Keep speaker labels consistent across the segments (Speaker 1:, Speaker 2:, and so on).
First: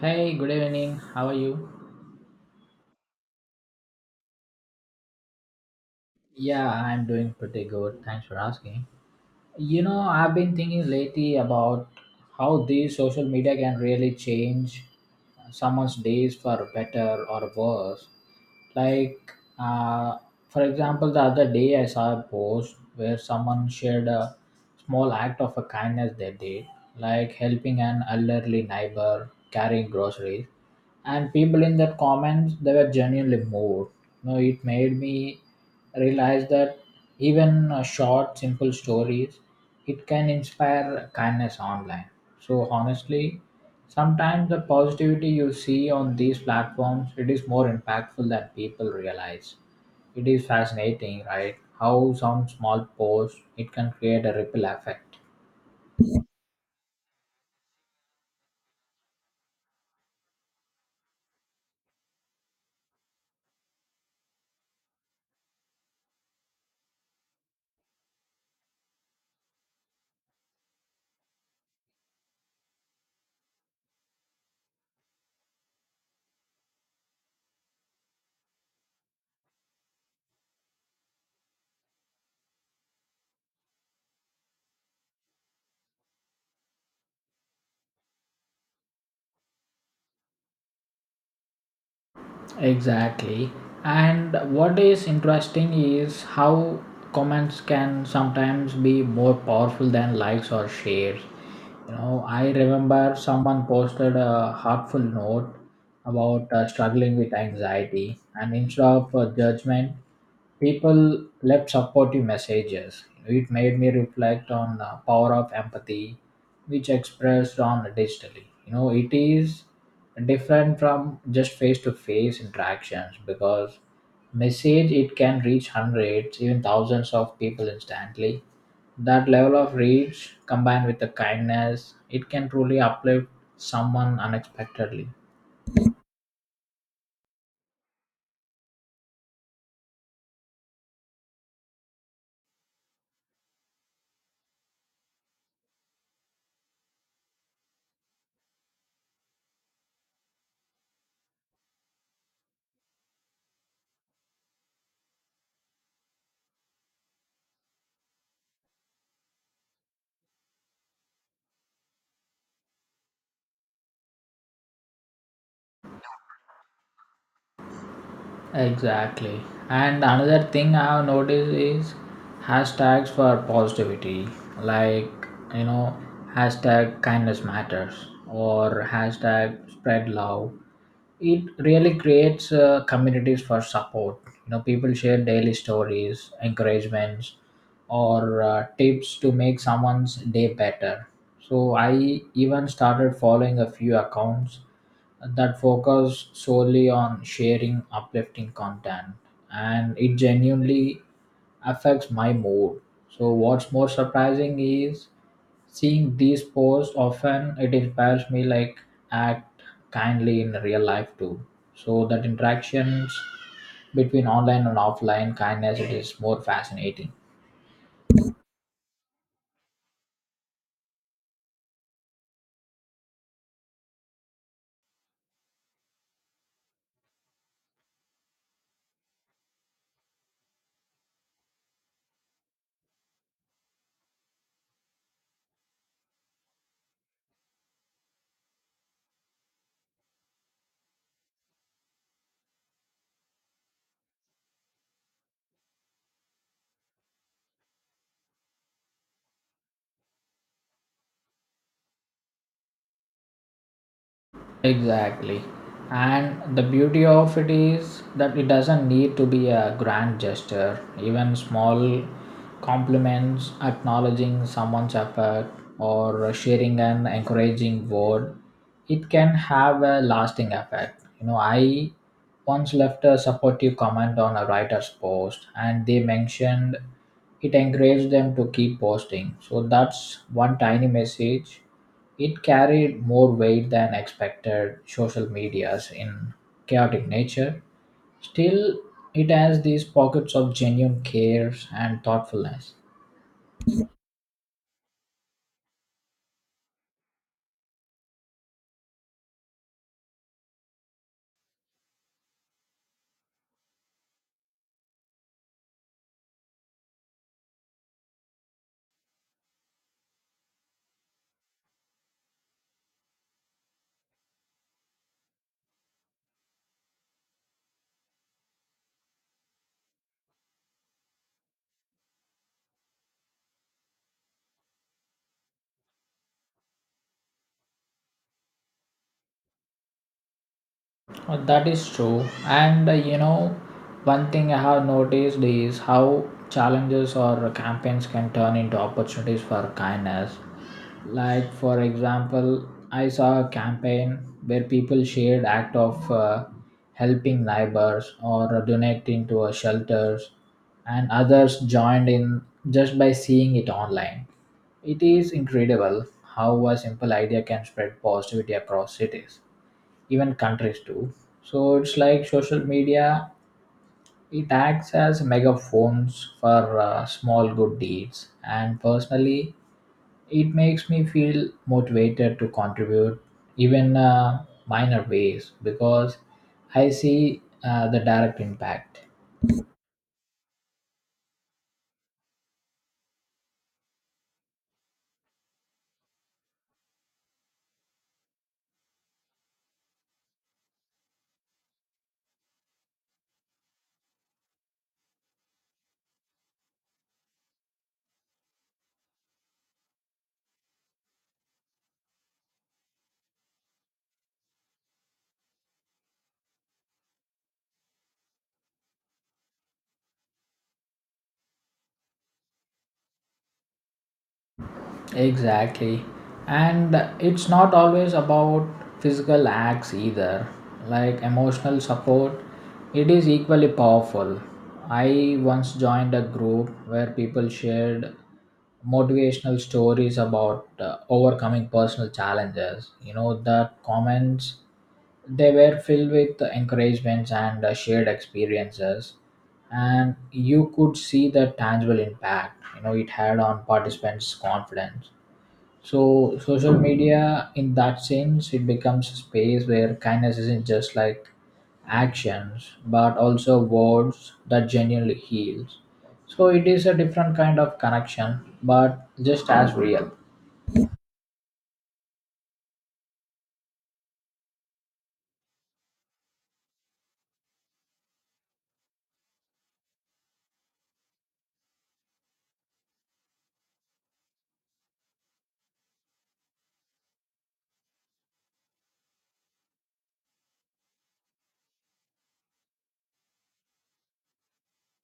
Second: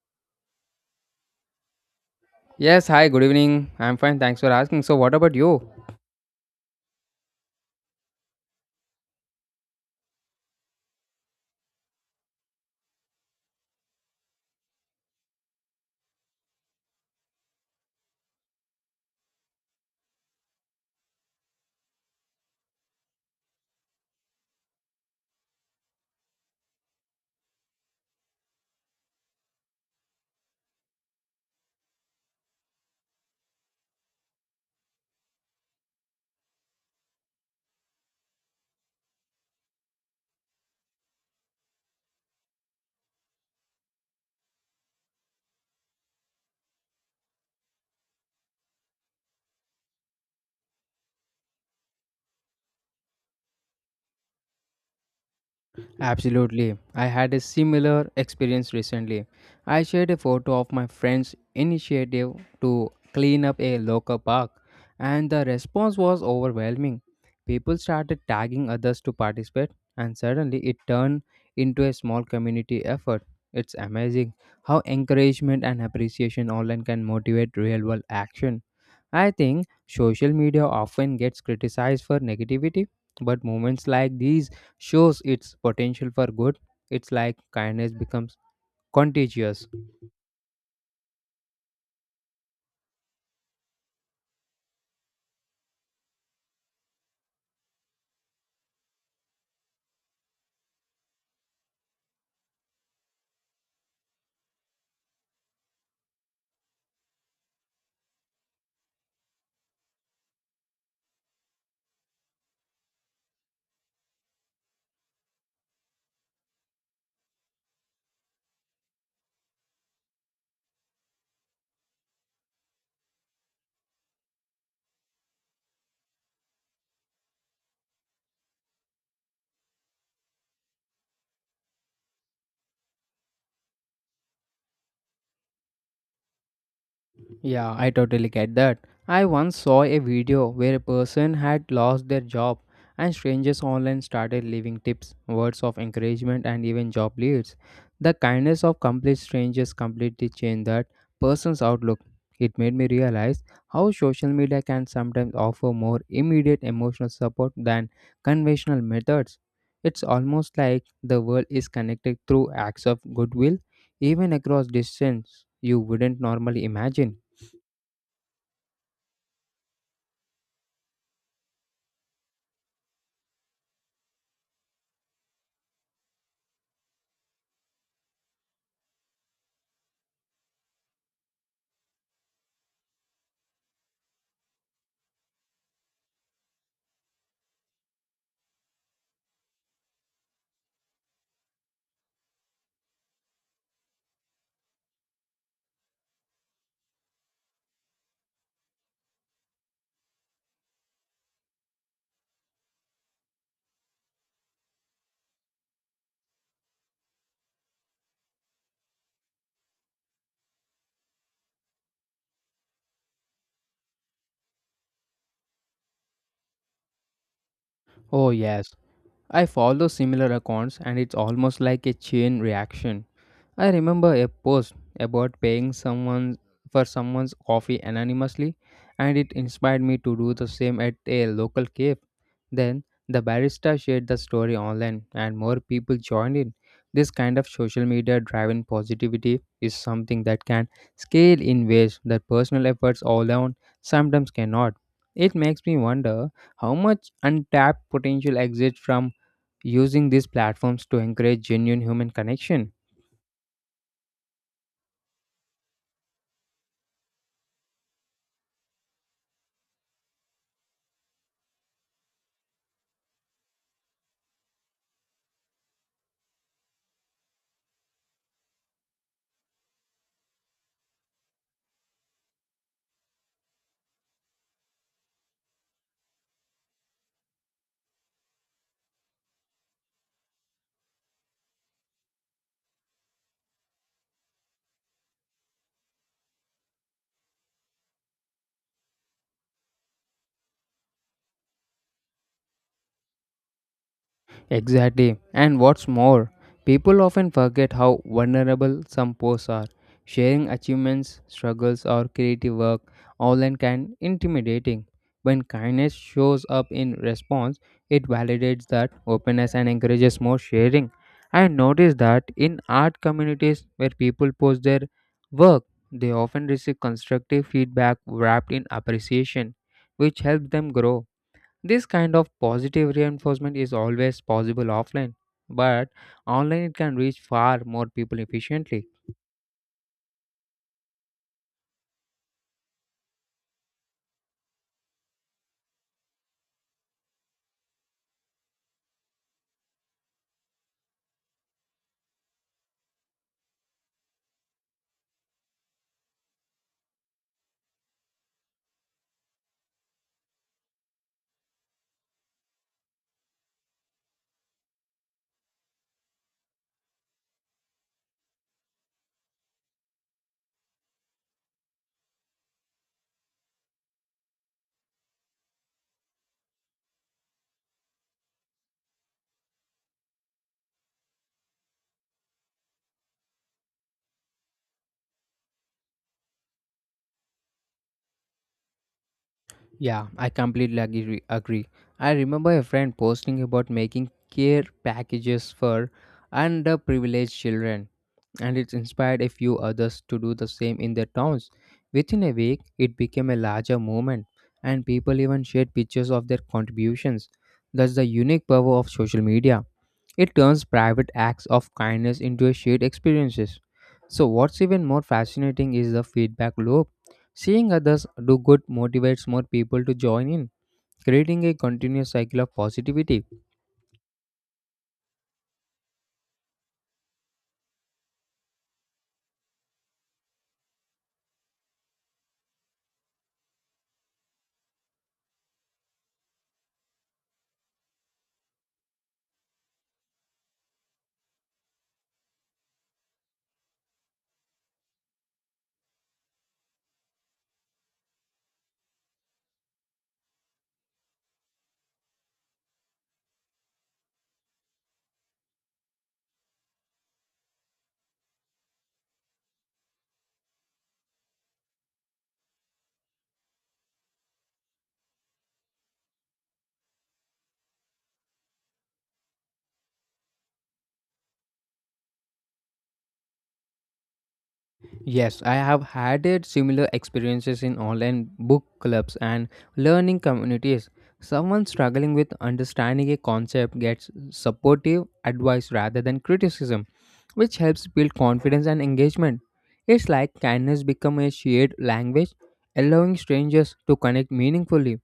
Speaker 1: Hey, good evening. How are you?
Speaker 2: Yes, hi, good evening. I'm fine, thanks for asking. So, what about you?
Speaker 1: Yeah, I'm doing pretty good. Thanks for asking. You know, I've been thinking lately about how these social media can really change someone's days for better or worse. like uh, for example, the other day I saw a post where someone shared a small act of a kindness they did, like helping an elderly neighbor carrying groceries, and people in that comments they were genuinely moved. You know, it made me realize that even short simple stories it can inspire kindness online. So honestly, sometimes the positivity you see on these platforms it is more impactful than people realize. It is fascinating, right? How some small post it can create a ripple effect.
Speaker 2: Absolutely. I had a similar experience recently. I shared a photo of my friend's initiative to clean up a local park, and the response was overwhelming. People started tagging others to participate, and suddenly it turned into a small community effort. It's amazing how encouragement and appreciation online can motivate real world action. I think social media often gets criticized for negativity, but moments like these shows its potential for good. It's like kindness becomes contagious.
Speaker 1: Exactly. And what is interesting is how comments can sometimes be more powerful than likes or shares. You know, I remember someone posted a heartful note about struggling with anxiety, and instead of judgment, people left supportive messages. It made me reflect on the power of empathy which expressed on digitally. You know, it is different from just face to face interactions, because message it can reach hundreds even thousands of people instantly. That level of reach combined with the kindness it can truly uplift someone unexpectedly.
Speaker 2: Yeah, I totally get that. I once saw a video where a person had lost their job and strangers online started leaving tips, words of encouragement, and even job leads. The kindness of complete strangers completely changed that person's outlook. It made me realize how social media can sometimes offer more immediate emotional support than conventional methods. It's almost like the world is connected through acts of goodwill, even across distance you wouldn't normally imagine.
Speaker 1: Exactly. And another thing I have noticed is hashtags for positivity, like you know, hashtag kindness matters or hashtag spread love. It really creates communities for support. You know, people share daily stories, encouragements, or tips to make someone's day better. So I even started following a few accounts that focus solely on sharing uplifting content, and it genuinely affects my mood. So what's more surprising is seeing these posts often it inspires me like act kindly in real life too. So that interactions between online and offline kindness it is more fascinating.
Speaker 2: Oh, yes. I follow similar accounts and it's almost like a chain reaction. I remember a post about paying someone for someone's coffee anonymously and it inspired me to do the same at a local cave. Then the barista shared the story online and more people joined in. This kind of social media driven positivity is something that can scale in ways that personal efforts alone sometimes cannot. It makes me wonder how much untapped potential exists from using these platforms to encourage genuine human connection.
Speaker 1: Exactly. And the beauty of it is that it doesn't need to be a grand gesture. Even small compliments, acknowledging someone's effort, or sharing an encouraging word, it can have a lasting effect. You know, I once left a supportive comment on a writer's post, and they mentioned it encouraged them to keep posting. So that's one tiny message it carried more weight than expected social media's in chaotic nature. Still, it has these pockets of genuine care and thoughtfulness.
Speaker 2: Exactly. And what's more, people often forget how vulnerable some posts are. Sharing achievements, struggles, or creative work online can intimidating. When kindness shows up in response, it validates that openness and encourages more sharing. I noticed that in art communities where people post their work, they often receive constructive feedback wrapped in appreciation, which helps them grow. This kind of positive reinforcement is always possible offline, but online it can reach far more people efficiently.
Speaker 1: That is true. And you know, one thing I have noticed is how challenges or campaigns can turn into opportunities for kindness. Like for example, I saw a campaign where people shared act of helping neighbors or donating to a shelters, and others joined in just by seeing it online. It is incredible how a simple idea can spread positivity across cities, even countries too. So it's like social media it acts as megaphones for small good deeds, and personally it makes me feel motivated to contribute even minor ways, because I see the direct impact.
Speaker 2: Yeah, I completely agree. I remember a friend posting about making care packages for underprivileged children, and it inspired a few others to do the same in their towns. Within a week, it became a larger movement, and people even shared pictures of their contributions. That's the unique power of social media. It turns private acts of kindness into a shared experiences. So what's even more fascinating is the feedback loop. Seeing others do good motivates more people to join in, creating a continuous cycle of positivity.
Speaker 1: Exactly. And it's not always about physical acts either. Like emotional support it is equally powerful. I once joined a group where people shared motivational stories about overcoming personal challenges. You know, the comments, they were filled with encouragements and shared experiences, and you could see the tangible impact, you know, it had on participants' confidence. So, social media, in that sense, it becomes a space where kindness isn't just like actions, but also words that genuinely heals. So, it is a different kind of connection, but just as real.
Speaker 2: Yes, I have had it similar experiences in online book clubs and learning communities. Someone struggling with understanding a concept gets supportive advice rather than criticism, which helps build confidence and engagement. It's like kindness become a shared language, allowing strangers to connect meaningfully.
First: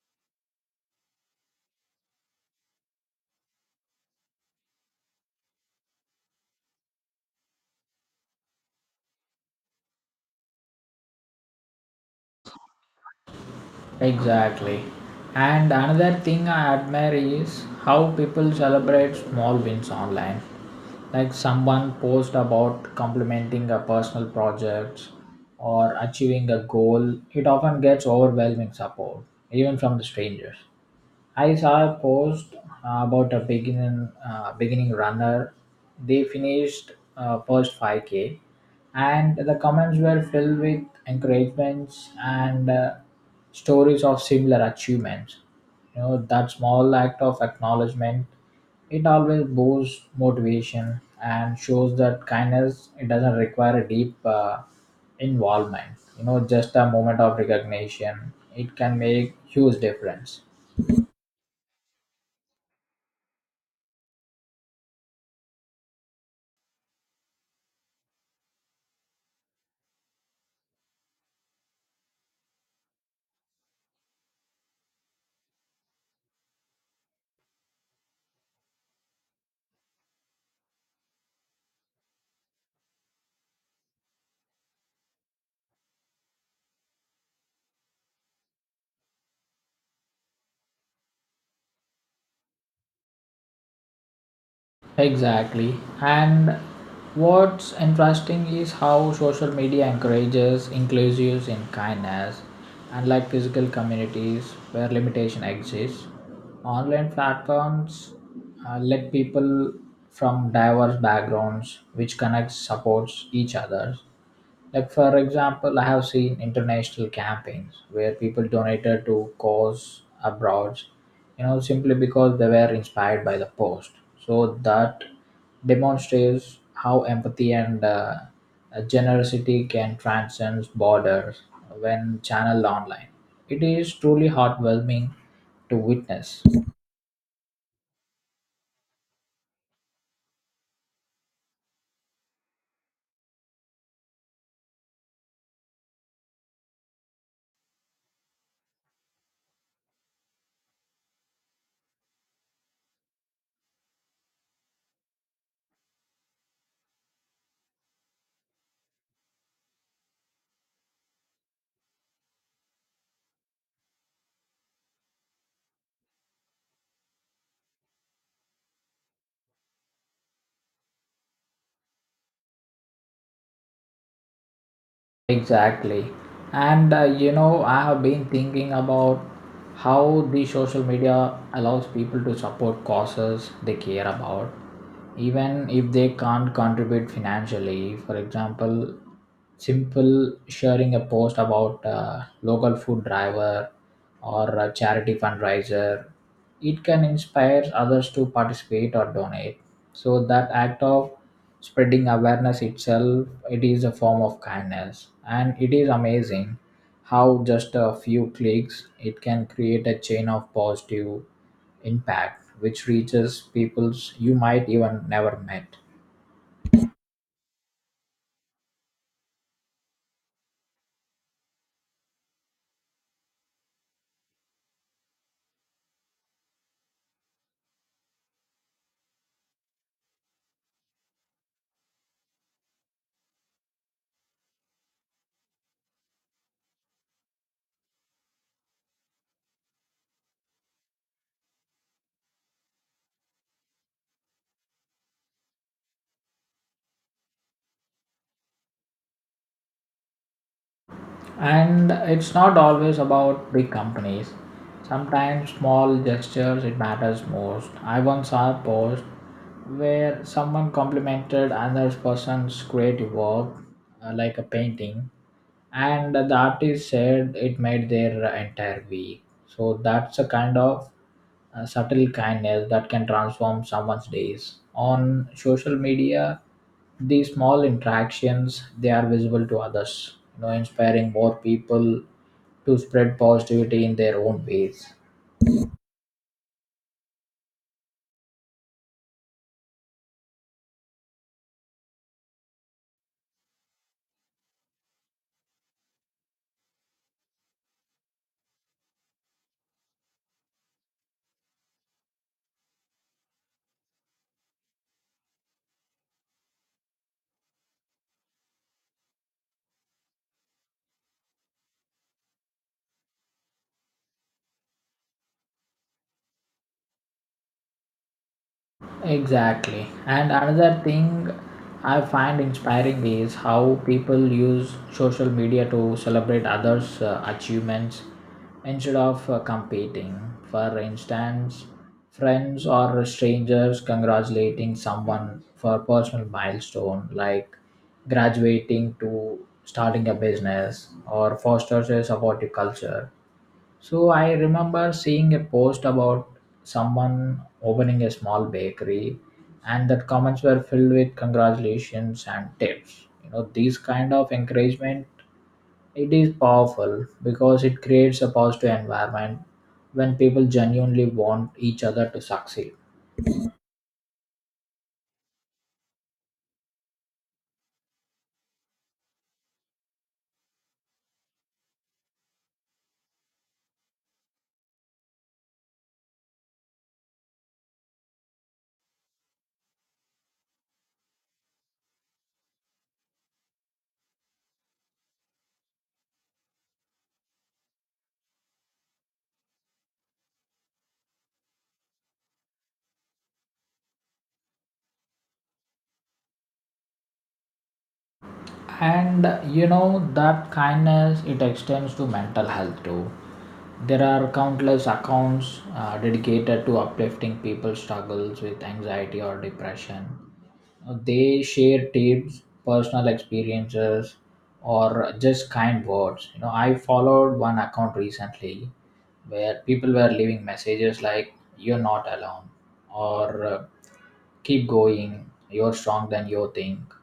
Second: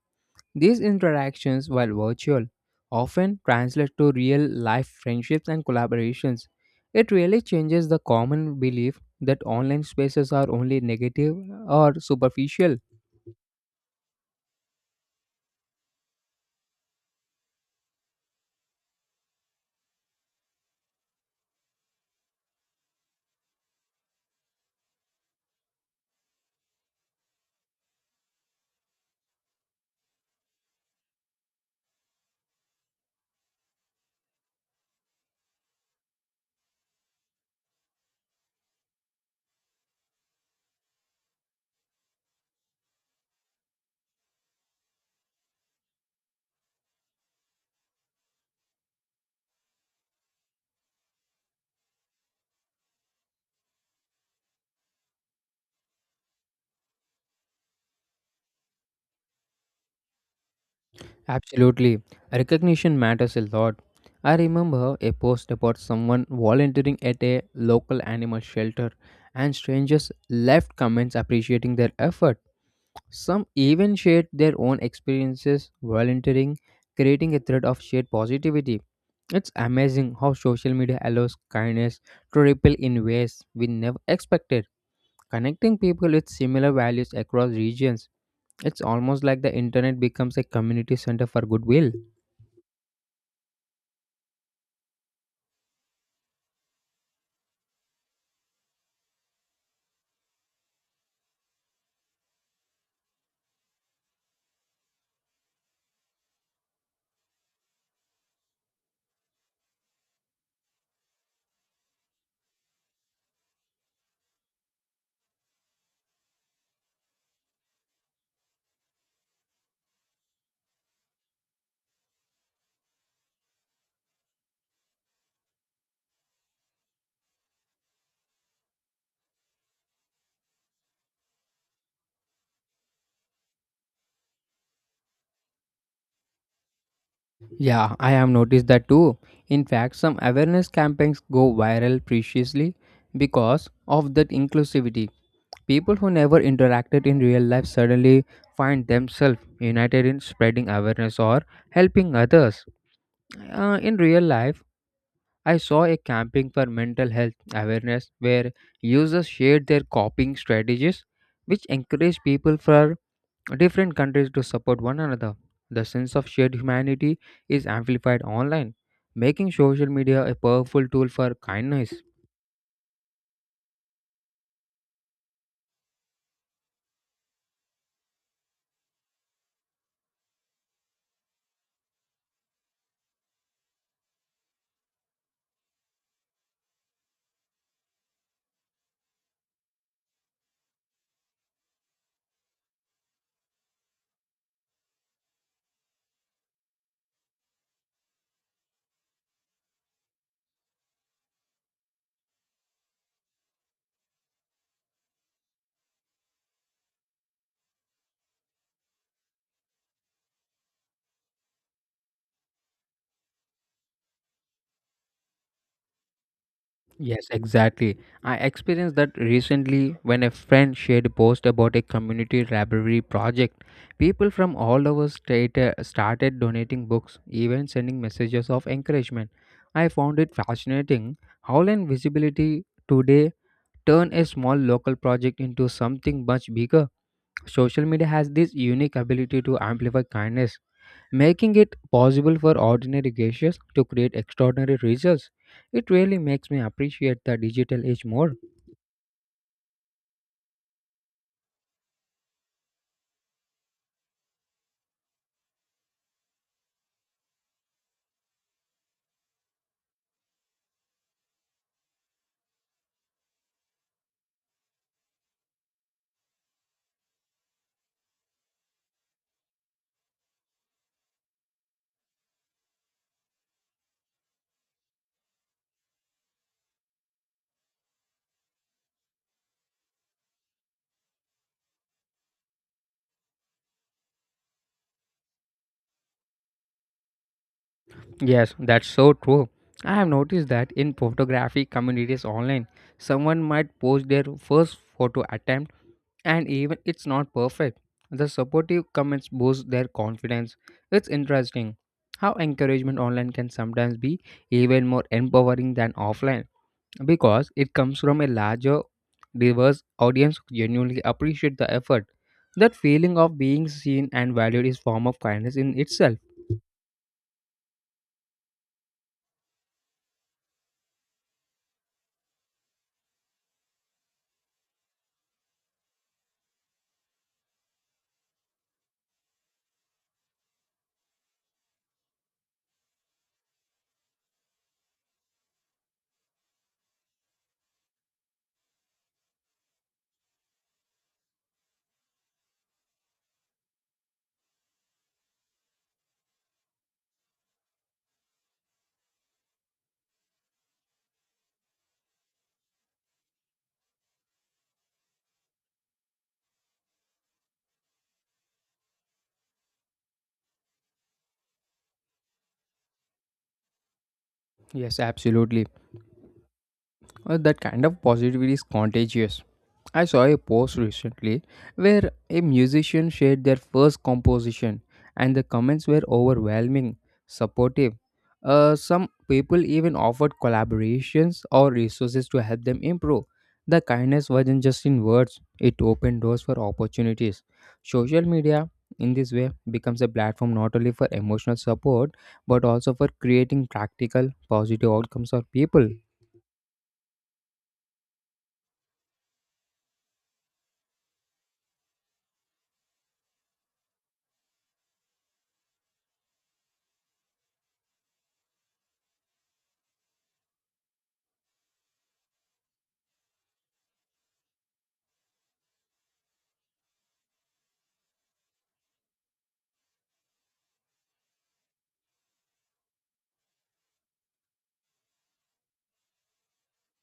Speaker 2: These interactions, while virtual, often translate to real life friendships and collaborations. It really changes the common belief that online spaces are only negative or superficial.
Speaker 1: Exactly. And another thing I admire is how people celebrate small wins online. Like someone post about complementing a personal project or achieving a goal, it often gets overwhelming support, even from the strangers. I saw a post about a beginning runner. They finished first 5K, and the comments were filled with encouragements and stories of similar achievements. You know that small act of acknowledgement, it always boosts motivation and shows that kindness it doesn't require a deep involvement. You know, just a moment of recognition, it can make huge difference.
Speaker 2: Absolutely. Recognition matters a lot. I remember a post about someone volunteering at a local animal shelter, and strangers left comments appreciating their effort. Some even shared their own experiences volunteering, creating a thread of shared positivity. It's amazing how social media allows kindness to ripple in ways we never expected, connecting people with similar values across regions. It's almost like the internet becomes a community center for goodwill.
Speaker 1: Exactly. And what's interesting is how social media encourages inclusives in kindness. Unlike physical communities where limitation exists, online platforms let people from diverse backgrounds which connects supports each other. Like for example, I have seen international campaigns where people donated to cause abroad, you know, simply because they were inspired by the post. So that demonstrates how empathy and generosity can transcend borders when channeled online. It is truly heartwarming to witness.
Speaker 2: Yeah, I have noticed that too. In fact, some awareness campaigns go viral preciously because of that inclusivity. People who never interacted in real life suddenly find themselves united in spreading awareness or helping others. In real life, I saw a camping for mental health awareness where users shared their coping strategies, which encouraged people from different countries to support one another. The sense of shared humanity is amplified online, making social media a powerful tool for kindness.
Speaker 1: Exactly. And you know, I have been thinking about how the social media allows people to support causes they care about, even if they can't contribute financially. For example, simple sharing a post about local food driver or a charity fundraiser, it can inspire others to participate or donate. So that act of spreading awareness itself it is a form of kindness, and it is amazing how just a few clicks it can create a chain of positive impact which reaches peoples you might even never met.
Speaker 2: Yes, exactly. I experienced that recently when a friend shared a post about a community library project. People from all over state started donating books, even sending messages of encouragement. I found it fascinating how land visibility today turn a small local project into something much bigger. Social media has this unique ability to amplify kindness making it possible for ordinary gestures to create extraordinary results. It really makes me appreciate the digital age more.
Speaker 1: And it's not always about big companies. Sometimes small gestures it matters most. I once saw a post where someone complimented another person's creative work, like a painting, and the artist said it made their entire week. So that's a kind of subtle kindness that can transform someone's days on social media. These small interactions they are visible to others, you know, inspiring more people to spread positivity in their own ways.
Speaker 2: Yes, that's so true. I have noticed that in photography communities online, someone might post their first photo attempt and even it's not perfect. The supportive comments boost their confidence. It's interesting how encouragement online can sometimes be even more empowering than offline, because it comes from a larger, diverse audience who genuinely appreciate the effort. That feeling of being seen and valued is form of kindness in itself.
Speaker 1: Exactly. And another thing I find inspiring is how people use social media to celebrate others' achievements instead of competing. For instance, friends or strangers congratulating someone for a personal milestone like graduating to starting a business or fosters a supportive culture. So I remember seeing a post about someone opening a small bakery, and that comments were filled with congratulations and tips. You know, these kind of encouragement it is powerful because it creates a positive environment when people genuinely want each other to succeed.
Speaker 2: Yes, absolutely. That kind of positivity is contagious. I saw a post recently where a musician shared their first composition, and the comments were overwhelming, supportive. Some people even offered collaborations or resources to help them improve. The kindness wasn't just in words, it opened doors for opportunities. Social media, in this way, becomes a platform not only for emotional support but also for creating practical, positive outcomes for people.
Speaker 1: And you know that kindness it extends to mental health too. There are countless accounts dedicated to uplifting people's struggles with anxiety or depression. They share tips, personal experiences, or just kind words. You know, I followed one account recently where people were leaving messages like you're not alone, or keep going, you're stronger than you think.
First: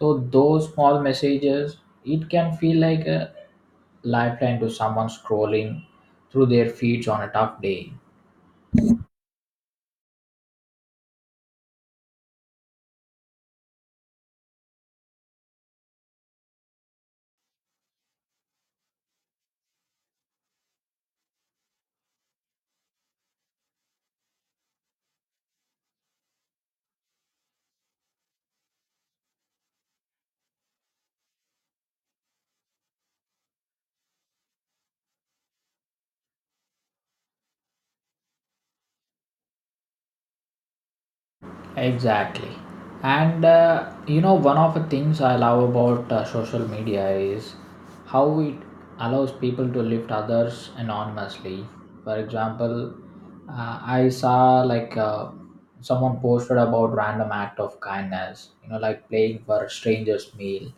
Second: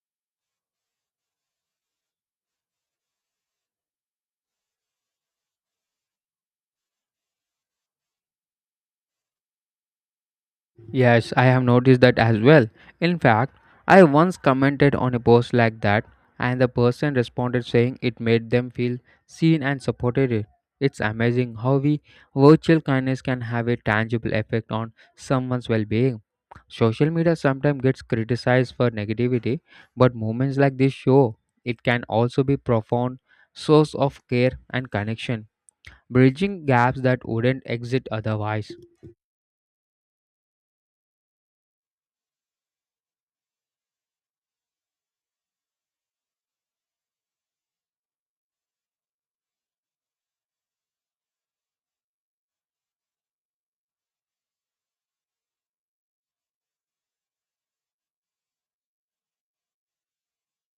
Speaker 1: So those small messages it can feel like a lifeline to someone scrolling through their feeds on a tough day.
Speaker 2: Yes, I have noticed that as well. In fact, I once commented on a post like that, and the person responded saying it made them feel seen and supported. It's amazing how we virtual kindness can have a tangible effect on someone's well-being. Social media sometimes gets criticized for negativity, but moments like this show it can also be profound source of care and connection, bridging gaps that wouldn't exist otherwise.
Speaker 1: Exactly. And you know, one of the things I love about social media is how it allows people to lift others anonymously. For example, I saw someone posted about random act of kindness, you know, like playing for a stranger's meal,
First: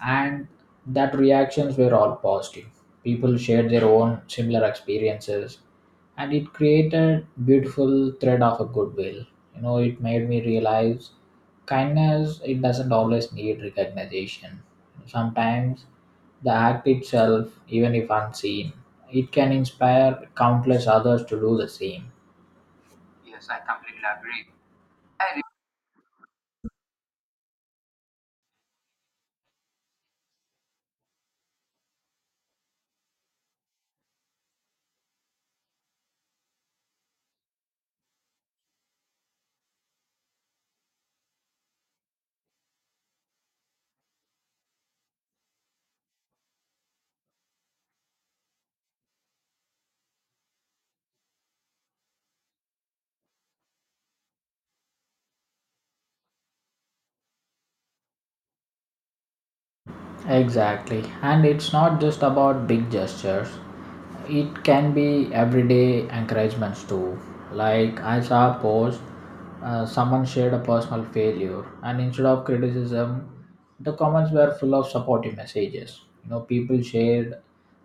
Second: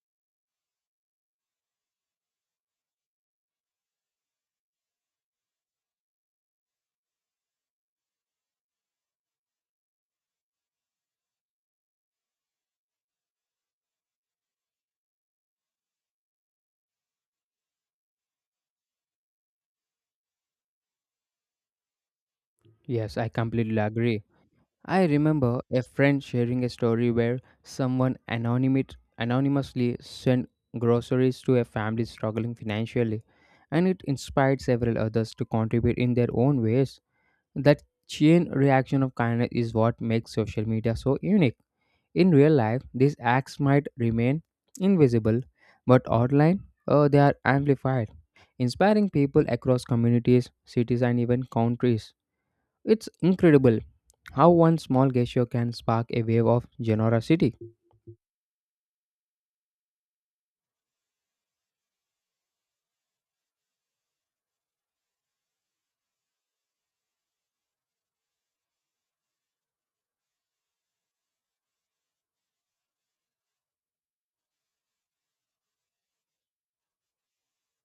Speaker 1: and that reactions were all positive. People shared their own similar experiences, and it created beautiful thread of a goodwill. You know, it made me realize kindness it doesn't always need recognition. Sometimes the act itself, even if unseen, it can inspire countless others to do the same.
Speaker 2: Yes, I
Speaker 1: Yes, I
Speaker 2: completely
Speaker 1: completely
Speaker 2: agree.
Speaker 1: agree.
Speaker 2: I remember a friend sharing a story where someone anonymously sent groceries to a family struggling financially, and it inspired several others to contribute in their own ways. That chain reaction of kindness is what makes social media so unique. In real life, these acts might remain invisible, but online, they are amplified, inspiring people across communities, cities, and even countries. It's incredible how one small gesture can spark a wave of generosity.
Speaker 1: Exactly. And it's not just about big gestures, it can be everyday encouragements too. Like I saw a post, someone shared a personal failure, and instead of criticism, the comments were full of supportive messages. You know, people shared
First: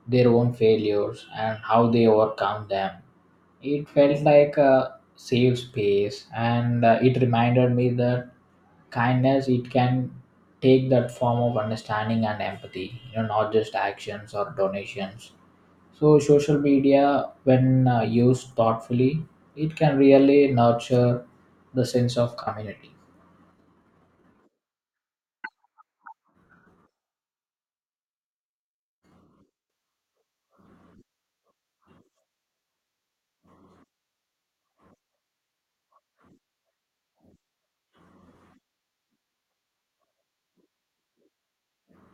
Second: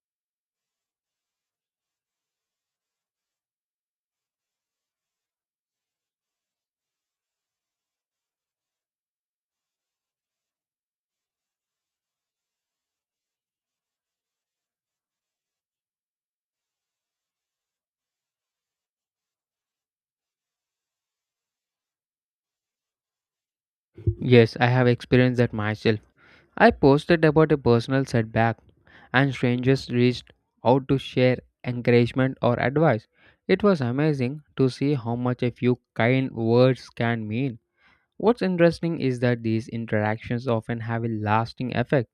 Speaker 1: their own failures and how they overcome them. It felt like a safe space, and it reminded me that kindness it can take that form of understanding and empathy. You know, not just actions or donations. So social media, when used thoughtfully, it can really nurture the sense of community.
Speaker 2: Yes, I have experienced that myself. I posted about a personal setback, and strangers reached out to share encouragement or advice. It was amazing to see how much a few kind words can mean. What's interesting is that these interactions often have a lasting effect,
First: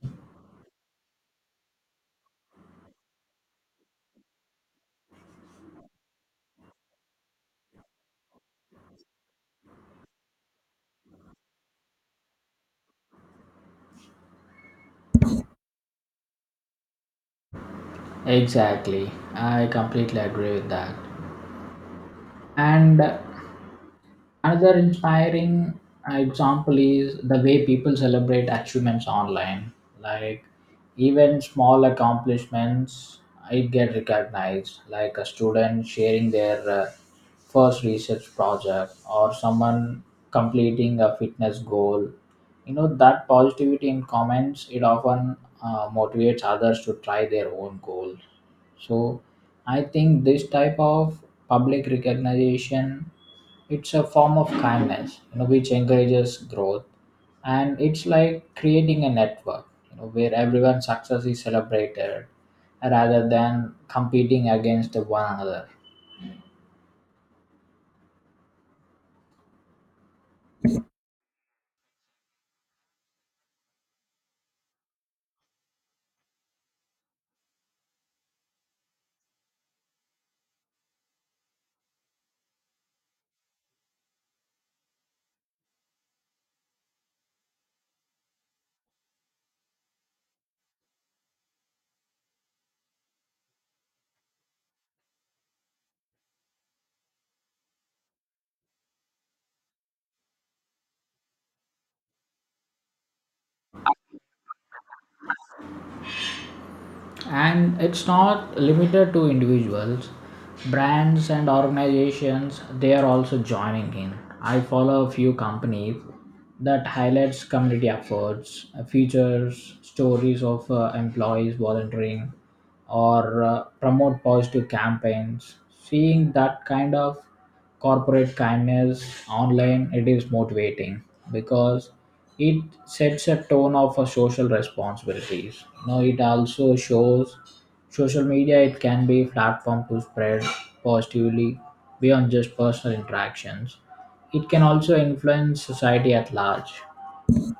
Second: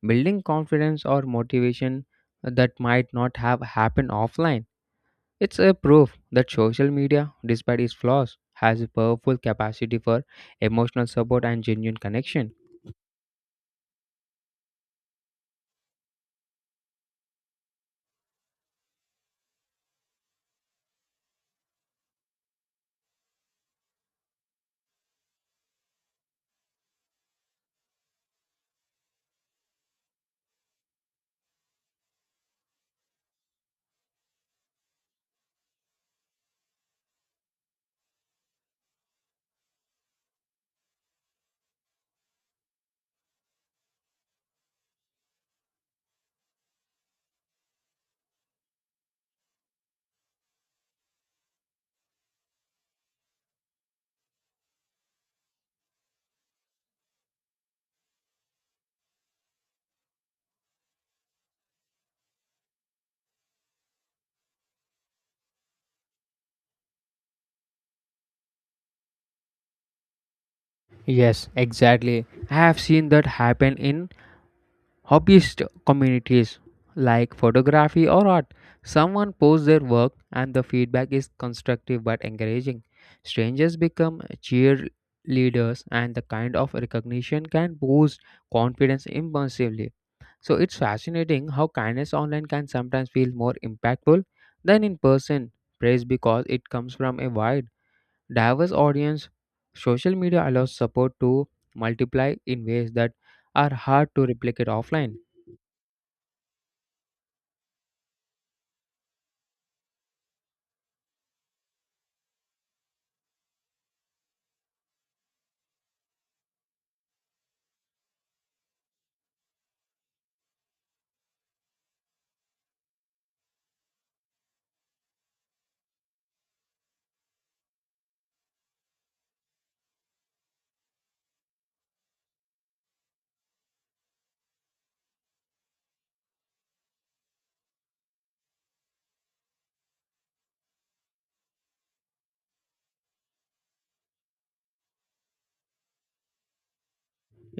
Speaker 2: building confidence or motivation that might not have happened offline. It's a proof that social media, despite its flaws, has a powerful capacity for emotional support and genuine connection.
Speaker 1: Exactly, I completely agree with that. And another inspiring example is the way people celebrate achievements online. Like even small accomplishments, it get recognized. Like a student sharing their first research project, or someone completing a fitness goal. You know that positivity in comments it often motivates others to try their own goals. So I think this type of public recognition it's a form of kindness, you know, which encourages growth. And it's like creating a network, you know, where everyone's success is celebrated rather than competing against one another.
Speaker 2: Yes, exactly. I have seen that happen in hobbyist communities like photography or art. Someone posts their work and the feedback is constructive but encouraging. Strangers become cheerleaders and the kind of recognition can boost confidence impulsively. So it's fascinating how kindness online can sometimes feel more impactful than in person. Praise because it comes from a wide, diverse audience. Social media allows support to multiply in ways that are hard to replicate offline.
Speaker 1: And it's not limited to individuals. Brands and organizations they are also joining in. I follow a few companies that highlights community efforts, features stories of employees volunteering or promote positive campaigns. Seeing that kind of corporate kindness online it is motivating, because it sets a tone of a social responsibilities. You know, it also shows social media it can be a platform to spread positively beyond just personal interactions. It can also influence society at large.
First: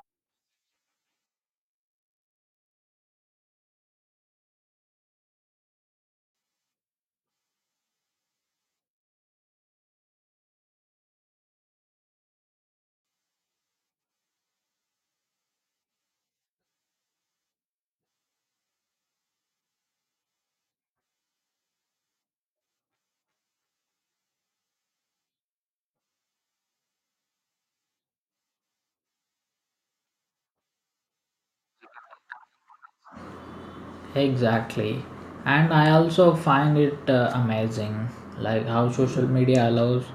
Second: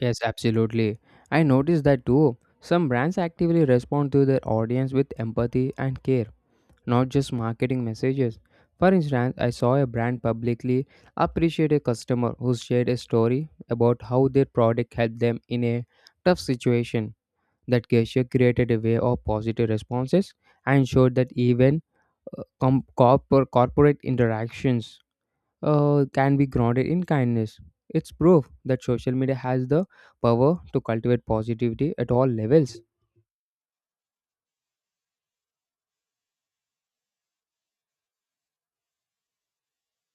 Speaker 2: Yes, absolutely. I noticed that too. Some brands actively respond to their audience with empathy and care, not just marketing messages. For instance, I saw a brand publicly appreciate a customer who shared a story about how their product helped them in a tough situation. That gesture created a wave of positive responses and showed that even corporate interactions can be grounded in kindness. It's proof that social media has the power to cultivate positivity at all levels.
Speaker 1: Exactly. And I also find it amazing, like how social media allows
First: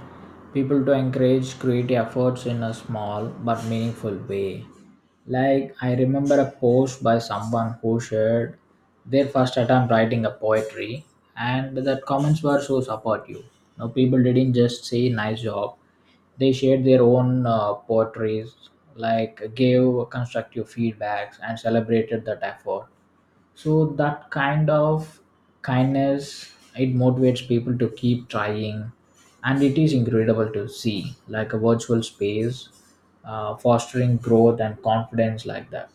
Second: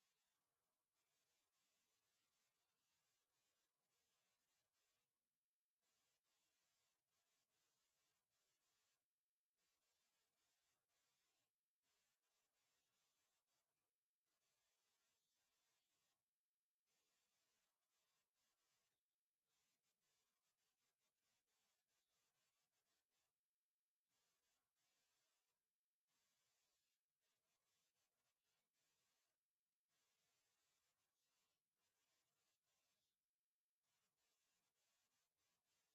Speaker 1: people to encourage creative efforts in a small but meaningful way. Like I remember a post by someone who shared their first attempt writing a poetry, and the comments were so supportive. No, people didn't just say nice job. They shared their own poetries, like gave constructive feedbacks and celebrated that effort. So that kind of kindness, it motivates people to keep trying, and it is incredible to see like a virtual space fostering growth and confidence like that.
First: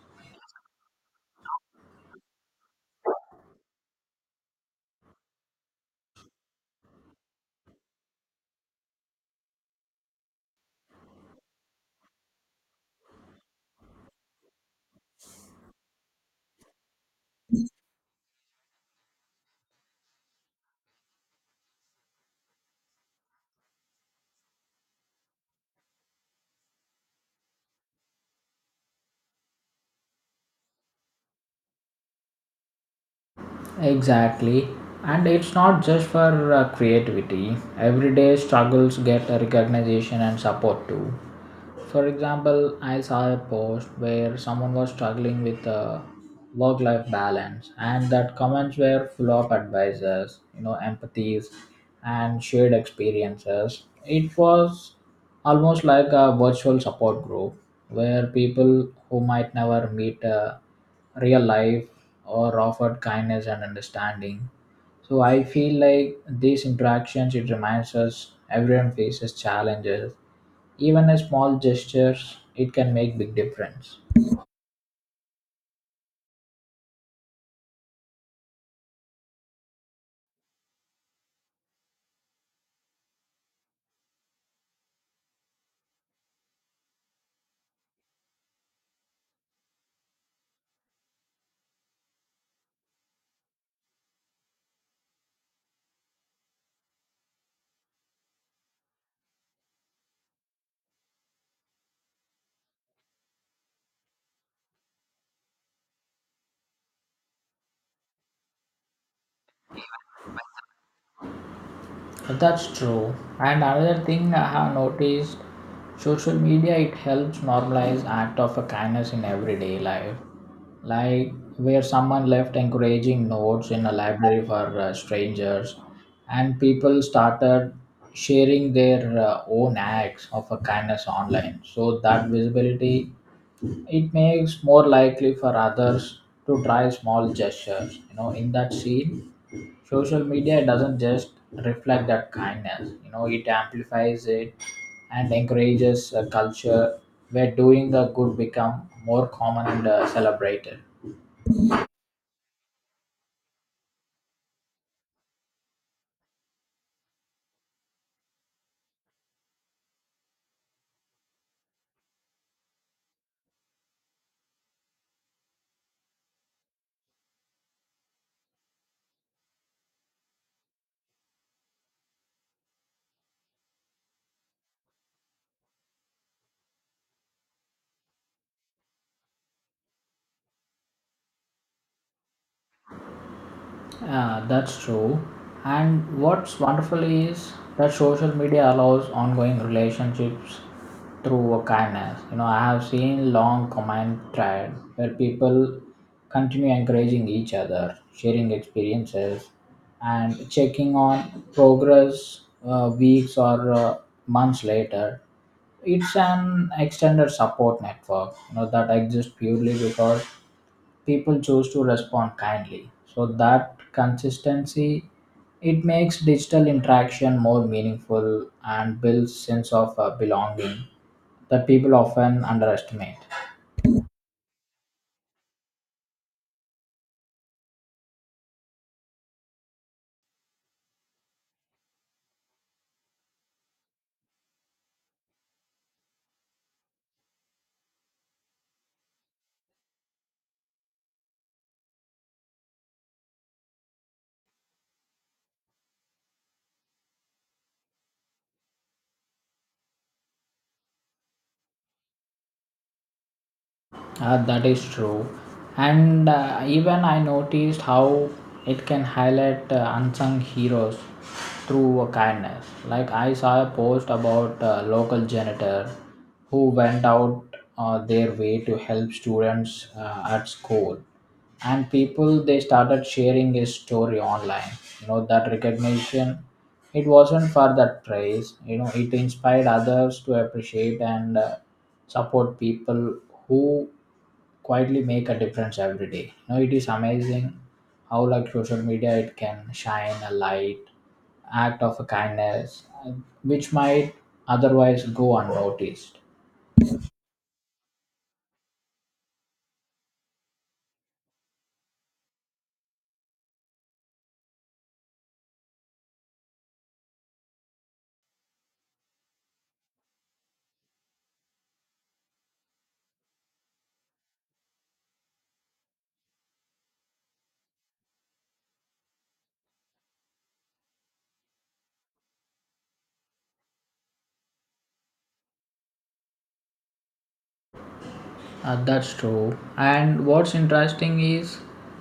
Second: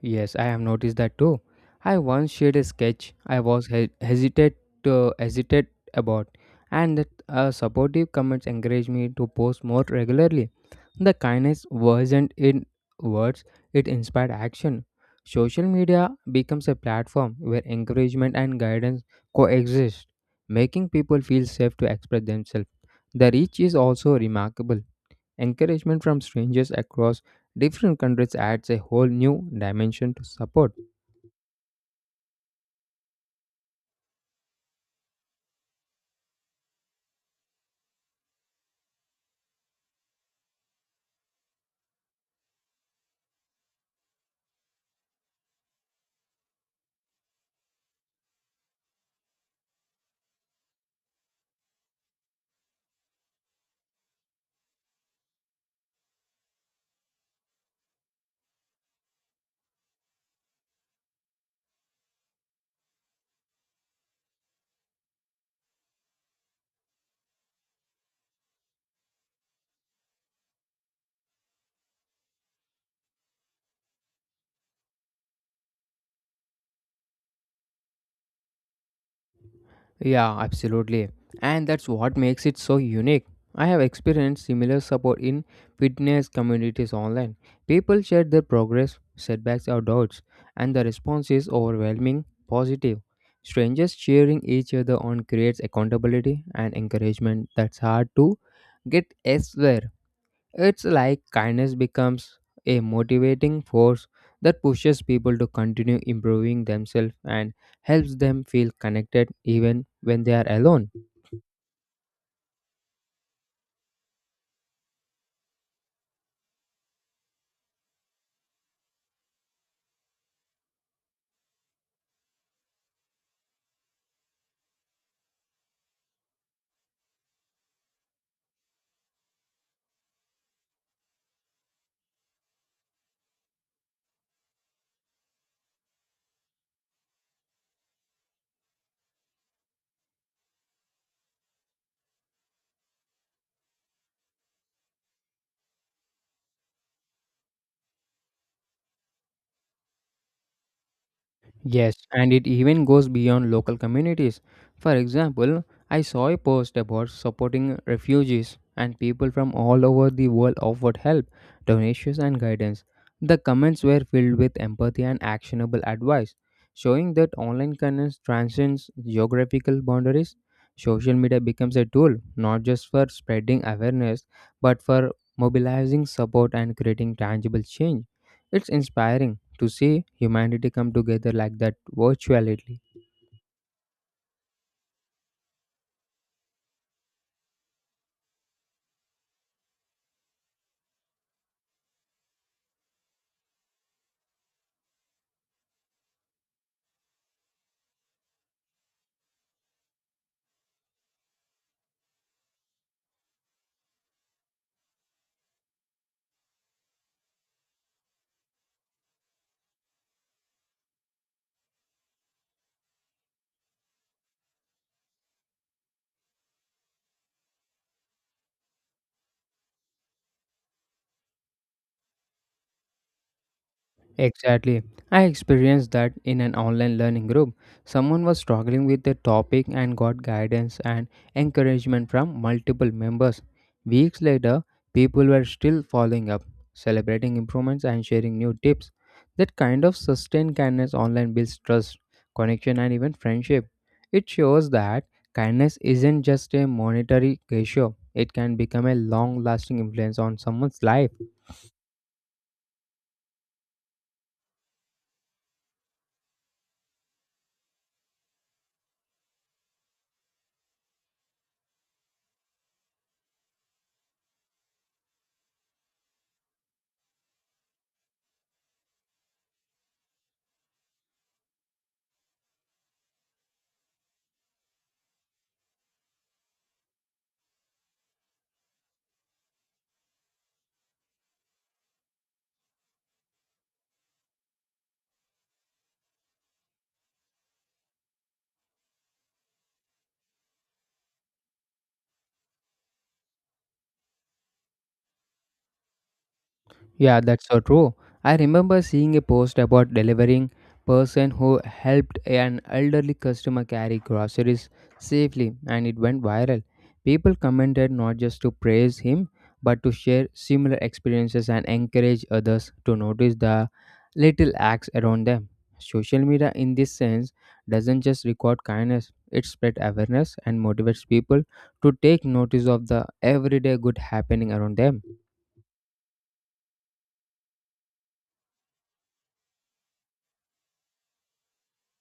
Speaker 2: Yes, I have noticed that too. I once shared a sketch I was hesitate about, and that supportive comments encouraged me to post more regularly. The kindness wasn't in words; it inspired action. Social media becomes a platform where encouragement and guidance coexist, making people feel safe to express themselves. The reach is also remarkable. Encouragement from strangers across different countries adds a whole new dimension to support.
Speaker 1: Exactly. And it's not just for creativity, everyday struggles get a recognition and support too. For example, I saw a post where someone was struggling with a work life balance, and that comments were full of advices, empathies, and shared experiences. It was almost like a virtual support group where people who might never meet a real life or offered kindness and understanding. So I feel like these interactions, it reminds us everyone faces challenges, even a small gestures, it can make big difference.
Speaker 2: Yeah, absolutely. And that's what makes it so unique. I have experienced similar support in fitness communities online. People share their progress, setbacks, or doubts, and the response is overwhelming positive. Strangers cheering each other on creates accountability and encouragement that's hard to get elsewhere. It's like kindness becomes a motivating force that pushes people to continue improving themselves and helps them feel connected even when they are alone.
Speaker 1: That's true. And another thing I have noticed, social media, it helps normalize act of a kindness in everyday life, like where someone left encouraging notes in a library for strangers, and people started sharing their own acts of a kindness online. So that visibility, it makes more likely for others to try small gestures, you know, in that scene, social media doesn't just reflect that kindness, you know, it amplifies it, and encourages a culture where doing the good become more common and celebrated.
Speaker 2: Yes, and it even goes beyond local communities. For example, I saw a post about supporting refugees, and people from all over the world offered help, donations, and guidance. The comments were filled with empathy and actionable advice, showing that online kindness transcends geographical boundaries. Social media becomes a tool not just for spreading awareness but for mobilizing support and creating tangible change. It's inspiring to see humanity come together like that virtually.
Speaker 1: Yeah, that's true. And what's wonderful is that social media allows ongoing relationships through a kindness. You know, I have seen long comment thread where people continue encouraging each other, sharing experiences, and checking on progress weeks or months later. It's an extended support network, you know, that exists purely because people choose to respond kindly. So that consistency, it makes digital interaction more meaningful and builds sense of belonging that people often underestimate.
Speaker 2: Exactly. I experienced that in an online learning group. Someone was struggling with a topic and got guidance and encouragement from multiple members. Weeks later, people were still following up, celebrating improvements and sharing new tips. That kind of sustained kindness online builds trust, connection, and even friendship. It shows that kindness isn't just a monetary ratio, it can become a long lasting influence on someone's life.
Speaker 1: That is true. And even I noticed how it can highlight unsung heroes through a kindness. Like I saw a post about a local janitor who went out their way to help students at school. And people, they started sharing his story online. You know that recognition, it wasn't for that praise. You know, it inspired others to appreciate and support people who quietly make a difference every day. You know, it is amazing how like social media, it can shine a light, act of kindness, which might otherwise go unnoticed.
Speaker 2: Yeah, that's so true. I remember seeing a post about delivering person who helped an elderly customer carry groceries safely and it went viral. People commented not just to praise him but to share similar experiences and encourage others to notice the little acts around them. Social media in this sense doesn't just record kindness, it spread awareness and motivates people to take notice of the everyday good happening around them.
Speaker 1: That's true. And what's interesting is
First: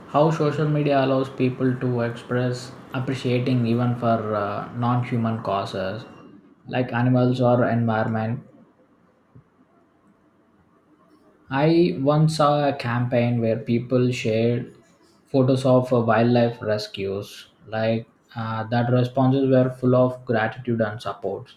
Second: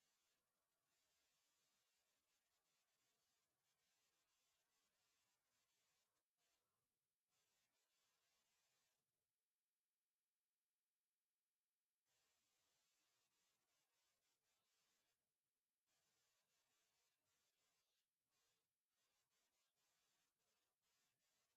Speaker 1: how social media allows people to express appreciating even for non-human causes like animals or environment. I once saw a campaign where people shared photos of wildlife rescues. Like that responses were full of gratitude and support.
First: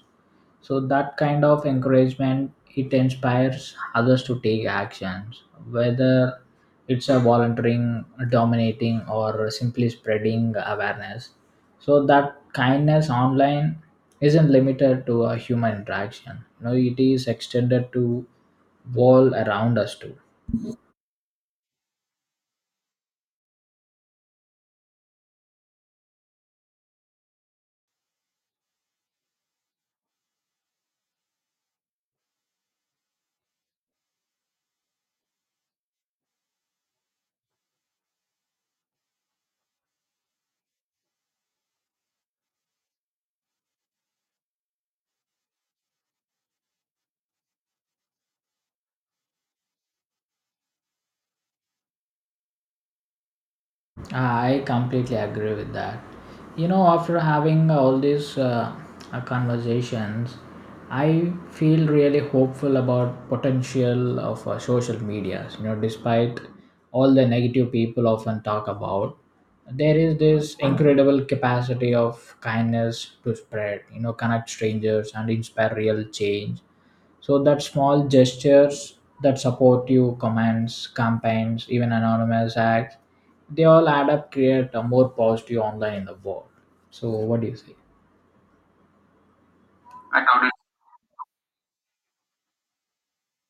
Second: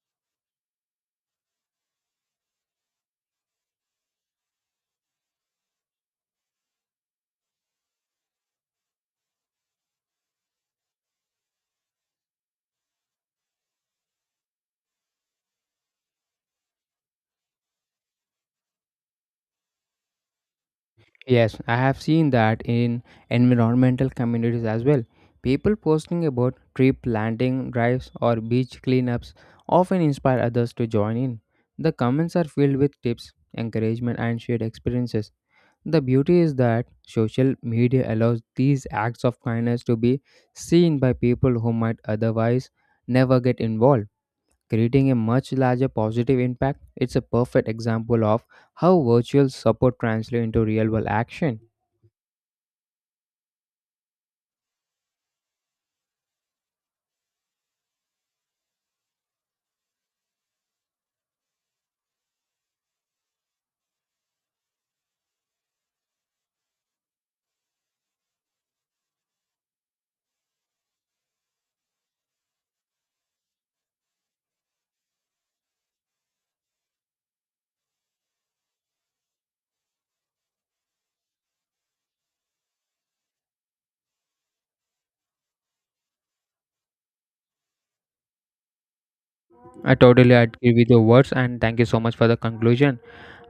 Speaker 1: So that kind of encouragement, it inspires others to take actions, whether it's a volunteering, dominating, or simply spreading awareness. So that kindness online isn't limited to a human interaction, you know, it is extended to world around us too.
Speaker 2: Yes, I have seen that in environmental communities as well. People posting about tree planting drives or beach cleanups often inspire others to join in. The comments are filled with tips, encouragement, and shared experiences. The beauty is that social media allows these acts of kindness to be seen by people who might otherwise never get involved, creating a much larger positive impact. It's a perfect example of how virtual support translates into real world action.
Speaker 1: I completely agree with that. You know, after having all these conversations, I feel really hopeful about potential of social medias. You know, despite all the negative people often talk about, there is this incredible capacity of kindness to spread. You know, connect strangers and inspire real change. So that small gestures that support you, comments, campaigns, even anonymous acts, they all add up create a more positive online in the world. So what do you say?
Speaker 2: I
Speaker 1: I
Speaker 2: totally
Speaker 1: totally.
Speaker 2: agree with your words and thank you so much for the conclusion.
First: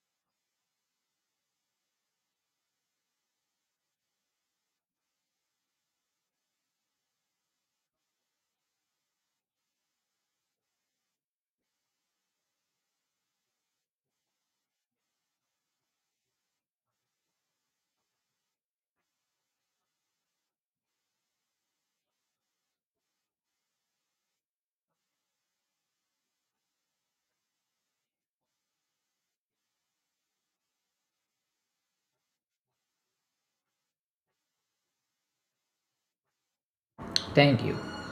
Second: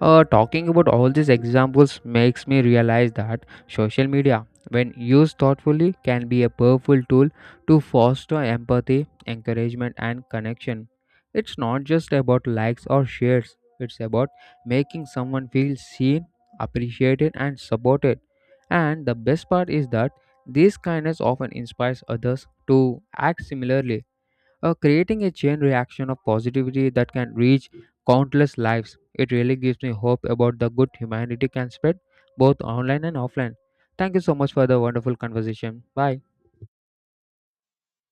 Speaker 2: Talking about all these examples makes me realize that social media, when used thoughtfully, can be a powerful tool to foster empathy, encouragement, and connection. It's not just about likes or shares, it's about making someone feel seen, appreciated, and supported. And the best part is that this kindness often inspires others to act similarly, creating a chain reaction of positivity that can reach countless lives. It really gives me hope about the good humanity can spread both online and offline. Thank you so much for the wonderful conversation. Bye.
Speaker 1: Thank you.